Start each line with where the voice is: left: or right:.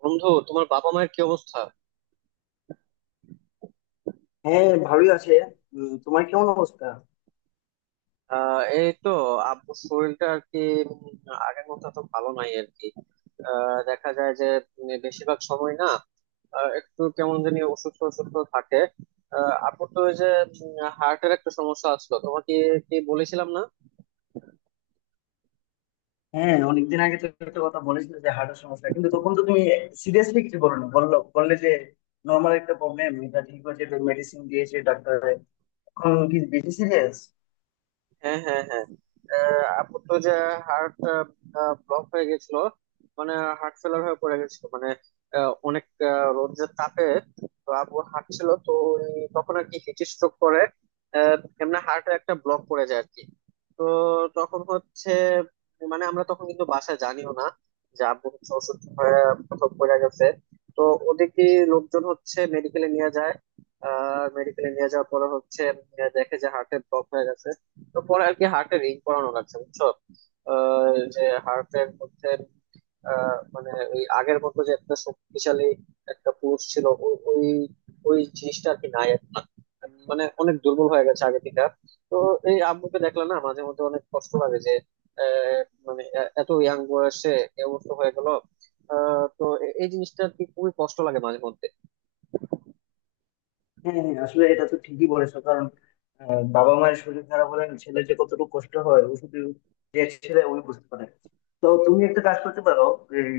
right: বন্ধু, তোমার বাবা মায়ের কি অবস্থা?
left: হ্যাঁ, ভালোই আছে। তোমার কেমন অবস্থা?
right: আহ এই তো, আব্বুর শরীরটা আর কি উম, আগের মতো তো ভালো নাই আর কি। দেখা যায় যে বেশিরভাগ সময় না একটু কেমন জানি অসুস্থ অসুস্থ থাকে। আপুর তো ওই যে হার্টের একটা সমস্যা আসলো, তোমাকে কি বলেছিলাম না?
left: হ্যাঁ, অনেকদিন আগে তো একটা কথা বলেছিলে যে হার্টের সমস্যা, কিন্তু তখন তো তুমি সিরিয়াসলি কিছু বলো না, বললে যে নর্মাল একটা প্রবলেম, এটা ঠিক হয়েছে, মেডিসিন দিয়েছে ডাক্তার। এখন কি বেশি সিরিয়াস?
right: হ্যাঁ, হ্যাঁ, হ্যাঁ। আপুর তো যে হার্ট ব্লক হয়ে গেছিল, মানে হার্ট ফেলার হয়ে পড়ে গেছিল। মানে অনেক রোদের তাপে তো আপু হাঁটছিল তো, ওই তখন আর কি হিট স্ট্রোক করে এমনি হার্টে একটা ব্লক পড়ে যায় আর কি। তো তখন হচ্ছে মানে আমরা তখন কিন্তু বাসায় জানিও না যে আব্বু হচ্ছে অসুস্থ হয়ে কোথাও পড়ে গেছে। তো ওদিকে লোকজন হচ্ছে মেডিকেলে নিয়ে যায়। মেডিকেলে নিয়ে যাওয়ার পরে হচ্ছে দেখে যে হার্টের ব্লক হয়ে গেছে। তো পরে আর কি হার্টে রিং করানো লাগছে, বুঝছো? যে হার্টের মধ্যে মানে ওই আগের মতো যে একটা শক্তিশালী একটা পুরুষ ছিল, ওই ওই জিনিসটা আর কি নাই এখন। মানে অনেক দুর্বল হয়ে গেছে আগে থেকে। তো এই আব্বুকে দেখলে না মাঝে মধ্যে অনেক কষ্ট লাগে যে আহ, মানে এত ইয়াং বয়সে এই অবস্থা হয়ে গেল। তো এই জিনিসটা আর কি খুবই কষ্ট লাগে মাঝে মধ্যে।
left: হ্যাঁ, হ্যাঁ, আসলে এটা তো ঠিকই বলেছো। কারণ বাবা মায়ের শরীর খারাপ হলে ছেলে যে কতটুকু কষ্ট হয় ও শুধু, যে ছেলে ওই বুঝতে পারে। তো তুমি একটা কাজ করতে পারো, এই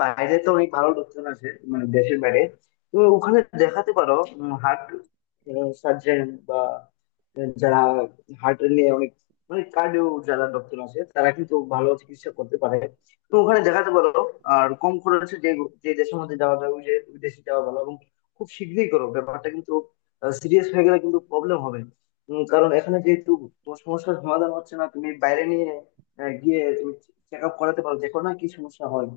left: বাইরে তো অনেক ভালো লোকজন আছে, মানে দেশের বাইরে, তো ওখানে দেখাতে পারো, হার্ট সার্জন বা যারা হার্ট নিয়ে অনেক, মানে কার্ডিও যারা ডক্টর আছে, তারা কিন্তু ভালো চিকিৎসা করতে পারে। তো ওখানে দেখাতে পারো, আর কম খরচে যে যে দেশের মধ্যে যাওয়া যায় ওই যে ওই দেশে যাওয়া ভালো। খুব শীঘ্রই করো ব্যাপারটা, কিন্তু সিরিয়াস হয়ে গেলে কিন্তু প্রবলেম হবে। কারণ এখানে যেহেতু তোমার সমস্যার সমাধান হচ্ছে না, তুমি বাইরে নিয়ে গিয়ে তুমি চেক আপ করাতে পারো, দেখো না কি সমস্যা হয়।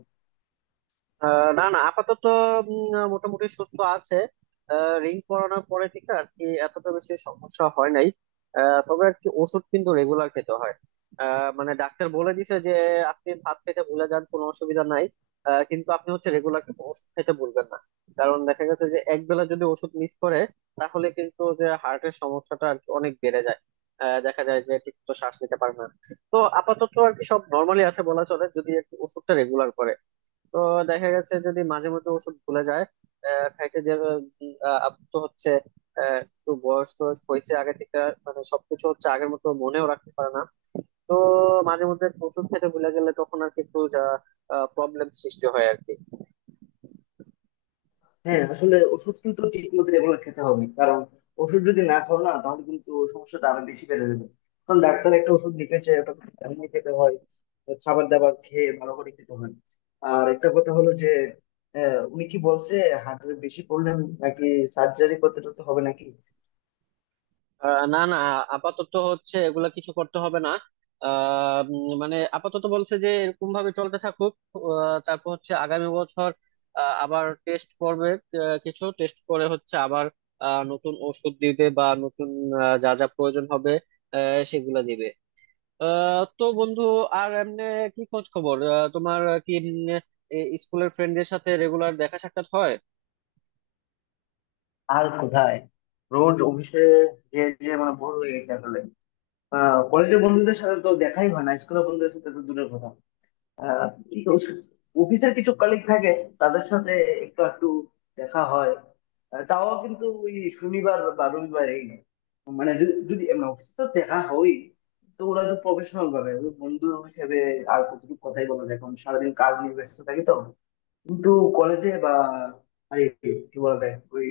right: না না, আপাতত মোটামুটি সুস্থ আছে। রিং পরানোর পরে থেকে আর কি এতটা বেশি সমস্যা হয় নাই। তবে আর কি ওষুধ কিন্তু রেগুলার খেতে হয়। মানে ডাক্তার বলে দিছে যে আপনি ভাত খেতে ভুলে যান কোনো অসুবিধা নাই, কিন্তু আপনি হচ্ছে রেগুলার ওষুধ খেতে ভুলবেন না। কারণ দেখা গেছে যে একবেলা যদি ওষুধ মিস করে তাহলে কিন্তু যে হার্টের সমস্যাটা আর কি অনেক বেড়ে যায়। দেখা যায় যে ঠিক মতো শ্বাস নিতে পারে না। তো আপাতত আর কি সব নর্মালি আছে বলা চলে যদি আর কি ওষুধটা রেগুলার করে। তো দেখা গেছে যদি মাঝে মধ্যে ওষুধ ভুলে যায় খাইতে, যে আপ তো হচ্ছে একটু বয়স টয়স হয়েছে আগে থেকে, মানে সবকিছু হচ্ছে আগের মতো মনেও রাখতে পারে না। তো মাঝে মধ্যে ওষুধ খেতে ভুলে গেলে তখন আর কি একটু যা প্রবলেম সৃষ্টি হয় আর কি।
left: হ্যাঁ, আসলে ওষুধ কিন্তু ঠিক মতো এগুলো খেতে হবে, কারণ ওষুধ যদি না খাও না, তাহলে কিন্তু সমস্যাটা আরো বেশি বেড়ে যাবে। কারণ ডাক্তার একটা ওষুধ লিখেছে, ওটা এমনি খেতে হয়, খাবার দাবার খেয়ে ভালো করে খেতে হয়। আর একটা কথা হলো যে উনি কি বলছে? হার্টের বেশি প্রবলেম, নাকি সার্জারি করতে টরতে হবে নাকি?
right: না না, আপাতত হচ্ছে এগুলা কিছু করতে হবে না। মানে আপাতত বলছে যে এরকম ভাবে চলতে থাকুক। তারপর হচ্ছে আগামী বছর আবার টেস্ট করবে। কিছু টেস্ট করে হচ্ছে আবার নতুন ওষুধ দিবে বা নতুন যা যা প্রয়োজন হবে সেগুলা দিবে। তো বন্ধু, আর এমনি কি খোঁজ খবর? তোমার কি স্কুলের ফ্রেন্ডের সাথে রেগুলার দেখা সাক্ষাৎ হয়?
left: আর কোথায়? রোজ অফিসে, যে যে মানে ভোর হয়ে গেছে আসলে। কলেজের বন্ধুদের সাথে তো দেখাই হয় না, স্কুলের বন্ধুদের সাথে তো দূরের কথা। কিন্তু অফিসের কিছু কলিগ থাকে, তাদের সাথে একটু একটু দেখা হয়। তাও কিন্তু ওই শনিবার বা রবিবারেই না। মানে যদি যদি এমনি অফিসে তো দেখা হয়, তো ওরা তো প্রফেশনাল ভাবে ওই বন্ধু হিসেবে আর কতটুকু কথাই বলা যায়, এখন সারাদিন কাজ নিয়ে ব্যস্ত থাকি তো। কিন্তু কলেজে বা আরে কি বলা যায় ওই,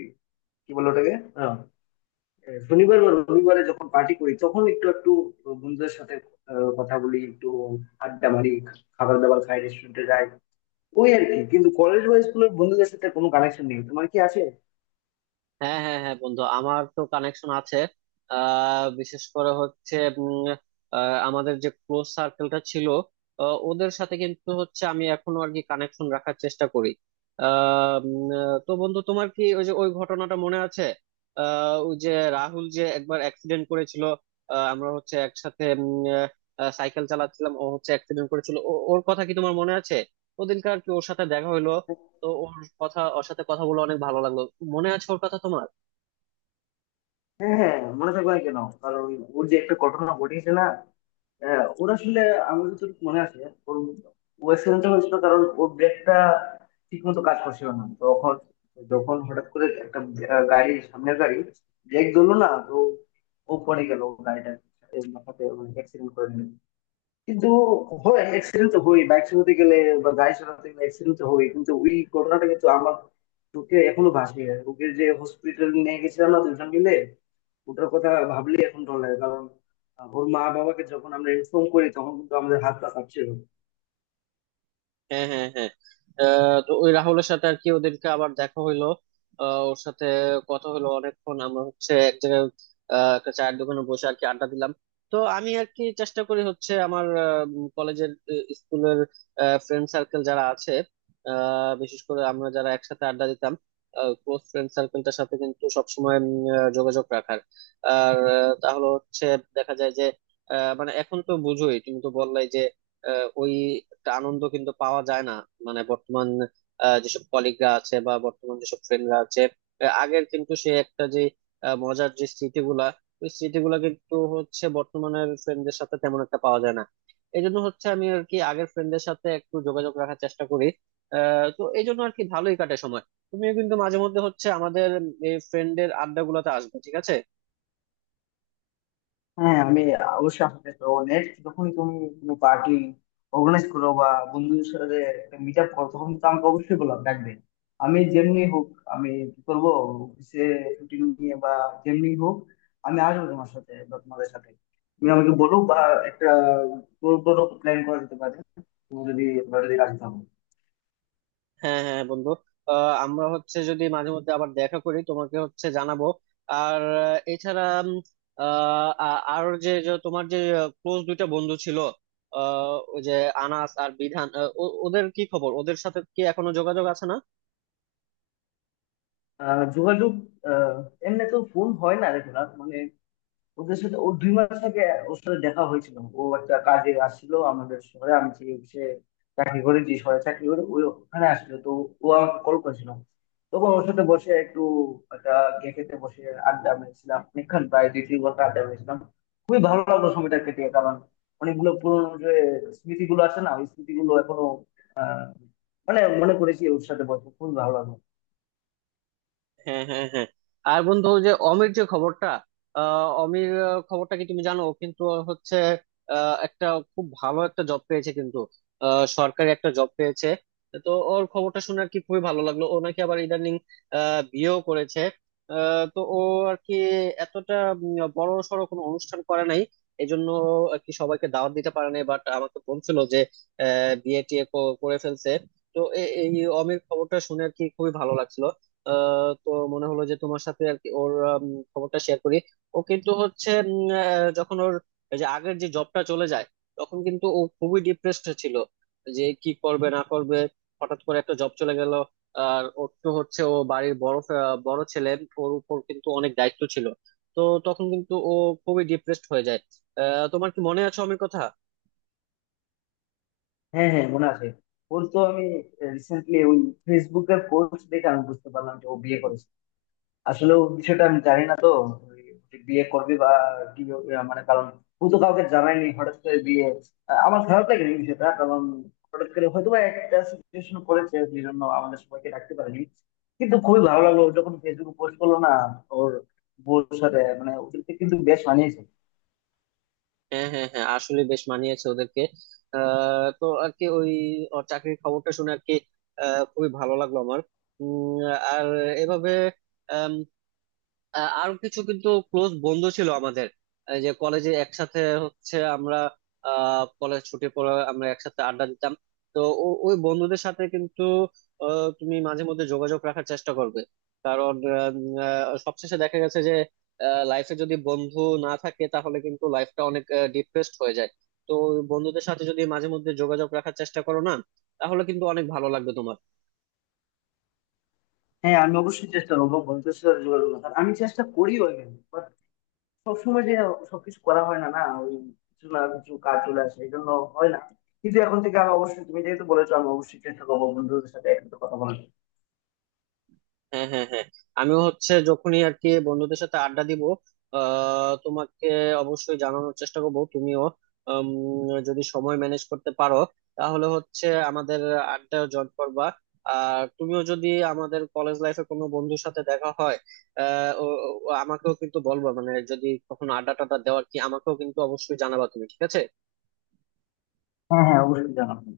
left: কি বলে ওটাকে, শনিবার বা রবিবারে যখন পার্টি করি তখন একটু একটু বন্ধুদের সাথে কথা বলি, একটু আড্ডা মারি, খাবার দাবার খাই, রেস্টুরেন্টে যাই। ওই আর কি, কিন্তু কলেজ বা স্কুলের বন্ধুদের সাথে কোনো কানেকশন নেই। তোমার কি আছে?
right: হ্যাঁ, হ্যাঁ, হ্যাঁ, বন্ধু আমার তো কানেকশন আছে। বিশেষ করে হচ্ছে উম, আমাদের যে ক্লোজ সার্কেলটা ছিল ওদের সাথে কিন্তু হচ্ছে আমি এখনো আর কি কানেকশন রাখার চেষ্টা করি। আহ, তো বন্ধু, তোমার কি ওই যে ওই ঘটনাটা মনে আছে ওই যে রাহুল যে একবার অ্যাক্সিডেন্ট করেছিল? আমরা হচ্ছে একসাথে সাইকেল চালাচ্ছিলাম, ও হচ্ছে অ্যাক্সিডেন্ট করেছিল, ওর কথা কি তোমার মনে আছে? ওদিনকার কি ওর সাথে দেখা হলো। তো ওর কথা, ওর সাথে কথা বলে অনেক ভালো লাগলো। মনে আছে ওর কথা তোমার?
left: হ্যাঁ, হ্যাঁ, হ্যাঁ, মনে থাকবে না কেন? কারণ ওর যে একটা ঘটনা ঘটিয়েছে না। হ্যাঁ, ওর আসলে আমার যতটুকু মনে আছে, ওর ও অ্যাক্সিডেন্টটা হয়েছিল কারণ ওর ব্রেকটা ঠিক মতো কাজ করছিল না। তখন যখন হঠাৎ করে একটা গাড়ি, সামনের গাড়ি ব্রেক ধরলো না, তো ও পড়ে গেল, গাড়িটা মাথাতে অ্যাক্সিডেন্ট করে নিল। কিন্তু হয়, অ্যাক্সিডেন্ট তো হয় বাইক চালাতে গেলে বা গাড়ি চালাতে গেলে। অ্যাক্সিডেন্ট তো হয়, কিন্তু ওই ঘটনাটা কিন্তু আমার চোখে এখনো ভাসে। ওকে যে হসপিটাল নিয়ে গেছিলাম না দুজন মিলে, ওটার কথা ভাবলেই এখন ডর লাগে। কারণ ওর মা বাবাকে যখন আমরা ইনফর্ম করি তখন কিন্তু আমাদের হাত পা কাঁপছিল।
right: হ্যাঁ, হ্যাঁ, হ্যাঁ। তো ওই রাহুলের সাথে আর কি ওদেরকে আবার দেখা হইলো। ওর সাথে কথা হলো অনেকক্ষণ, আমরা হচ্ছে এক জায়গায় একটা চায়ের দোকানে বসে আর কি আড্ডা দিলাম। তো আমি আর কি চেষ্টা করি হচ্ছে আমার কলেজের, স্কুলের ফ্রেন্ড সার্কেল যারা আছে বিশেষ করে আমরা যারা একসাথে আড্ডা দিতাম ক্লোজ ফ্রেন্ড সার্কেলটার সাথে কিন্তু সবসময় যোগাযোগ রাখার। আর তাহলে হচ্ছে দেখা যায় যে মানে এখন তো বুঝোই, তুমি তো বললাই যে ওই একটা আনন্দ কিন্তু পাওয়া যায় না। মানে বর্তমান যেসব কলিগরা আছে বা বর্তমান যেসব ফ্রেন্ডরা আছে আগের কিন্তু সে একটা যে মজার যে স্মৃতিগুলা, ওই স্মৃতিগুলা কিন্তু হচ্ছে বর্তমানের ফ্রেন্ডদের সাথে তেমন একটা পাওয়া যায় না। এই জন্য হচ্ছে আমি আর কি আগের ফ্রেন্ডদের সাথে একটু যোগাযোগ রাখার চেষ্টা করি। তো এই জন্য আর কি ভালোই কাটে সময়। তুমিও কিন্তু মাঝে মধ্যে হচ্ছে আমাদের এই ফ্রেন্ডের আড্ডা গুলোতে আসবে, ঠিক আছে?
left: হ্যাঁ, আমি অবশ্যই। আপনাকে তো, নেক্সট যখন তুমি কোনো পার্টি অর্গানাইজ করো বা বন্ধুদের সাথে একটা মিট আপ করো, তখন তো আমাকে অবশ্যই বলো, ডাকবে। আমি যেমনি হোক, আমি কি করবো, অফিসে ছুটি নিয়ে বা যেমনি হোক আমি আসবো তোমার সাথে বা তোমাদের সাথে। তুমি আমাকে বলো বা একটা ট্যুর টুরও প্ল্যান করা যেতে পারে, তুমি যদি, তোমরা যদি রাজি থাকো।
right: হ্যাঁ, হ্যাঁ, বন্ধু। আমরা হচ্ছে যদি মাঝে মধ্যে আবার দেখা করি তোমাকে হচ্ছে জানাবো। আর এছাড়া আর যে যে তোমার যে ক্লোজ দুইটা বন্ধু ছিল ওই যে আনাস আর বিধান, ওদের কি খবর? ওদের সাথে কি এখনো যোগাযোগ আছে না?
left: যোগাযোগ, আহ এমনি তো ফোন হয় না, দেখো না মানে ওদের সাথে। ও 2 মাস আগে, ওর সাথে দেখা হয়েছিল, ও একটা কাজে আসছিল আমাদের শহরে। আমি যে অফিসে চাকরি করি, যে শহরে চাকরি করি, ওই ওখানে আসছিল, তো ও আমাকে কল করেছিল। তখন ওর সাথে বসে একটু, একটা ক্যাফেতে বসে আড্ডা মেরেছিলাম অনেকক্ষণ, প্রায় 2-3 ঘন্টা আড্ডা মেরেছিলাম। খুবই ভালো লাগলো সময়টা কেটে, কারণ অনেকগুলো পুরোনো যে স্মৃতিগুলো আছে না, ওই স্মৃতিগুলো এখনো আহ মানে মনে করেছি। ওর সাথে বসে খুবই ভালো লাগলো।
right: হ্যাঁ, হ্যাঁ, হ্যাঁ। আর বন্ধু ওই যে অমির যে খবরটা, অমির খবরটা কি তুমি জানো? ও কিন্তু হচ্ছে একটা খুব ভালো একটা জব পেয়েছে কিন্তু, সরকারি একটা জব পেয়েছে। তো ওর খবরটা শুনে আর কি খুবই ভালো লাগলো। ও নাকি আবার ইদানিং বিয়েও করেছে। তো ও আর কি এতটা বড় সড়ো কোনো অনুষ্ঠান করে নাই, এই জন্য আর কি সবাইকে দাওয়াত দিতে পারে নাই, বাট আমাকে বলছিল যে বিয়ে টিয়ে করে ফেলছে। তো এই অমির খবরটা শুনে আর কি খুবই ভালো লাগছিল। তো মনে হলো যে তোমার সাথে আর কি ওর খবরটা শেয়ার করি। ও কিন্তু হচ্ছে যখন ওর এই যে আগের যে জবটা চলে যায় তখন কিন্তু ও খুবই ডিপ্রেসড ছিল, যে কি করবে না করবে, হঠাৎ করে একটা জব চলে গেল। আর ওর তো হচ্ছে ও বাড়ির বড় বড় ছেলে, ওর উপর কিন্তু অনেক দায়িত্ব ছিল। তো তখন কিন্তু ও খুবই ডিপ্রেসড হয়ে যায়। তোমার কি মনে আছে অমির কথা?
left: হ্যাঁ, হ্যাঁ, মনে আছে। ওর তো আমি রিসেন্টলি ওই ফেসবুকের পোস্ট দেখে আমি বুঝতে পারলাম যে ও বিয়ে করেছে। আসলে ও বিষয়টা আমি জানি না তো, ওই যে বিয়ে করবে বা কি মানে কারণ ও তো কাউকে জানায়নি হঠাৎ করে বিয়ে। আমার খারাপ লাগে এই বিষয়টা, কারণ হঠাৎ করে হয়তো বা একটা সিচুয়েশন করেছে, সেই জন্য আমাদের সবাইকে রাখতে পারেনি। কিন্তু খুবই ভালো লাগলো ও যখন ফেসবুকে পোস্ট করলো না, ওর বউর সাথে, মানে ওদেরকে কিন্তু বেশ মানিয়েছে।
right: হ্যাঁ, হ্যাঁ, হ্যাঁ, আসলে বেশ মানিয়েছে ওদেরকে। তো আর কি ওই ওর চাকরির খবরটা শুনে আর কি খুবই ভালো লাগলো আমার। উম, আর এভাবে আরো কিছু কিন্তু ক্লোজ বন্ধু ছিল আমাদের এই যে কলেজে, একসাথে হচ্ছে আমরা কলেজ ছুটির পরে আমরা একসাথে আড্ডা দিতাম। তো ওই বন্ধুদের সাথে কিন্তু তুমি মাঝে মধ্যে যোগাযোগ রাখার চেষ্টা করবে। কারণ সবশেষে দেখা গেছে যে লাইফে যদি বন্ধু না থাকে তাহলে কিন্তু লাইফটা অনেক ডিপ্রেসড হয়ে যায়। তো ওই বন্ধুদের সাথে যদি মাঝে মধ্যে যোগাযোগ রাখার চেষ্টা করো না তাহলে কিন্তু অনেক ভালো লাগবে তোমার।
left: হ্যাঁ, আমি অবশ্যই চেষ্টা করবো বন্ধুদের সাথে যোগাযোগ রাখার, আমি চেষ্টা করিও। সবসময় যে সবকিছু করা হয় না না, ওই কিছু না কিছু কাজ চলে আসে, এই জন্য হয় না। কিন্তু এখন থেকে আমি অবশ্যই, তুমি যেহেতু বলেছো আমি অবশ্যই চেষ্টা করবো বন্ধুদের সাথে একসাথে কথা বলার।
right: হ্যাঁ, হ্যাঁ, হ্যাঁ। আমিও হচ্ছে যখনই আর কি বন্ধুদের সাথে আড্ডা দিব তোমাকে অবশ্যই জানানোর চেষ্টা করবো। তুমিও উম, যদি সময় ম্যানেজ করতে পারো তাহলে হচ্ছে আমাদের আড্ডা জয়েন করবা। আর তুমিও যদি আমাদের কলেজ লাইফে কোনো বন্ধুর সাথে দেখা হয় আহ ও- আমাকেও কিন্তু বলবা, মানে যদি কখনো আড্ডা টাড্ডা দেওয়ার কি আমাকেও কিন্তু অবশ্যই জানাবা তুমি, ঠিক আছে?
left: হ্যাঁ, হ্যাঁ, অবশ্যই জানাবো।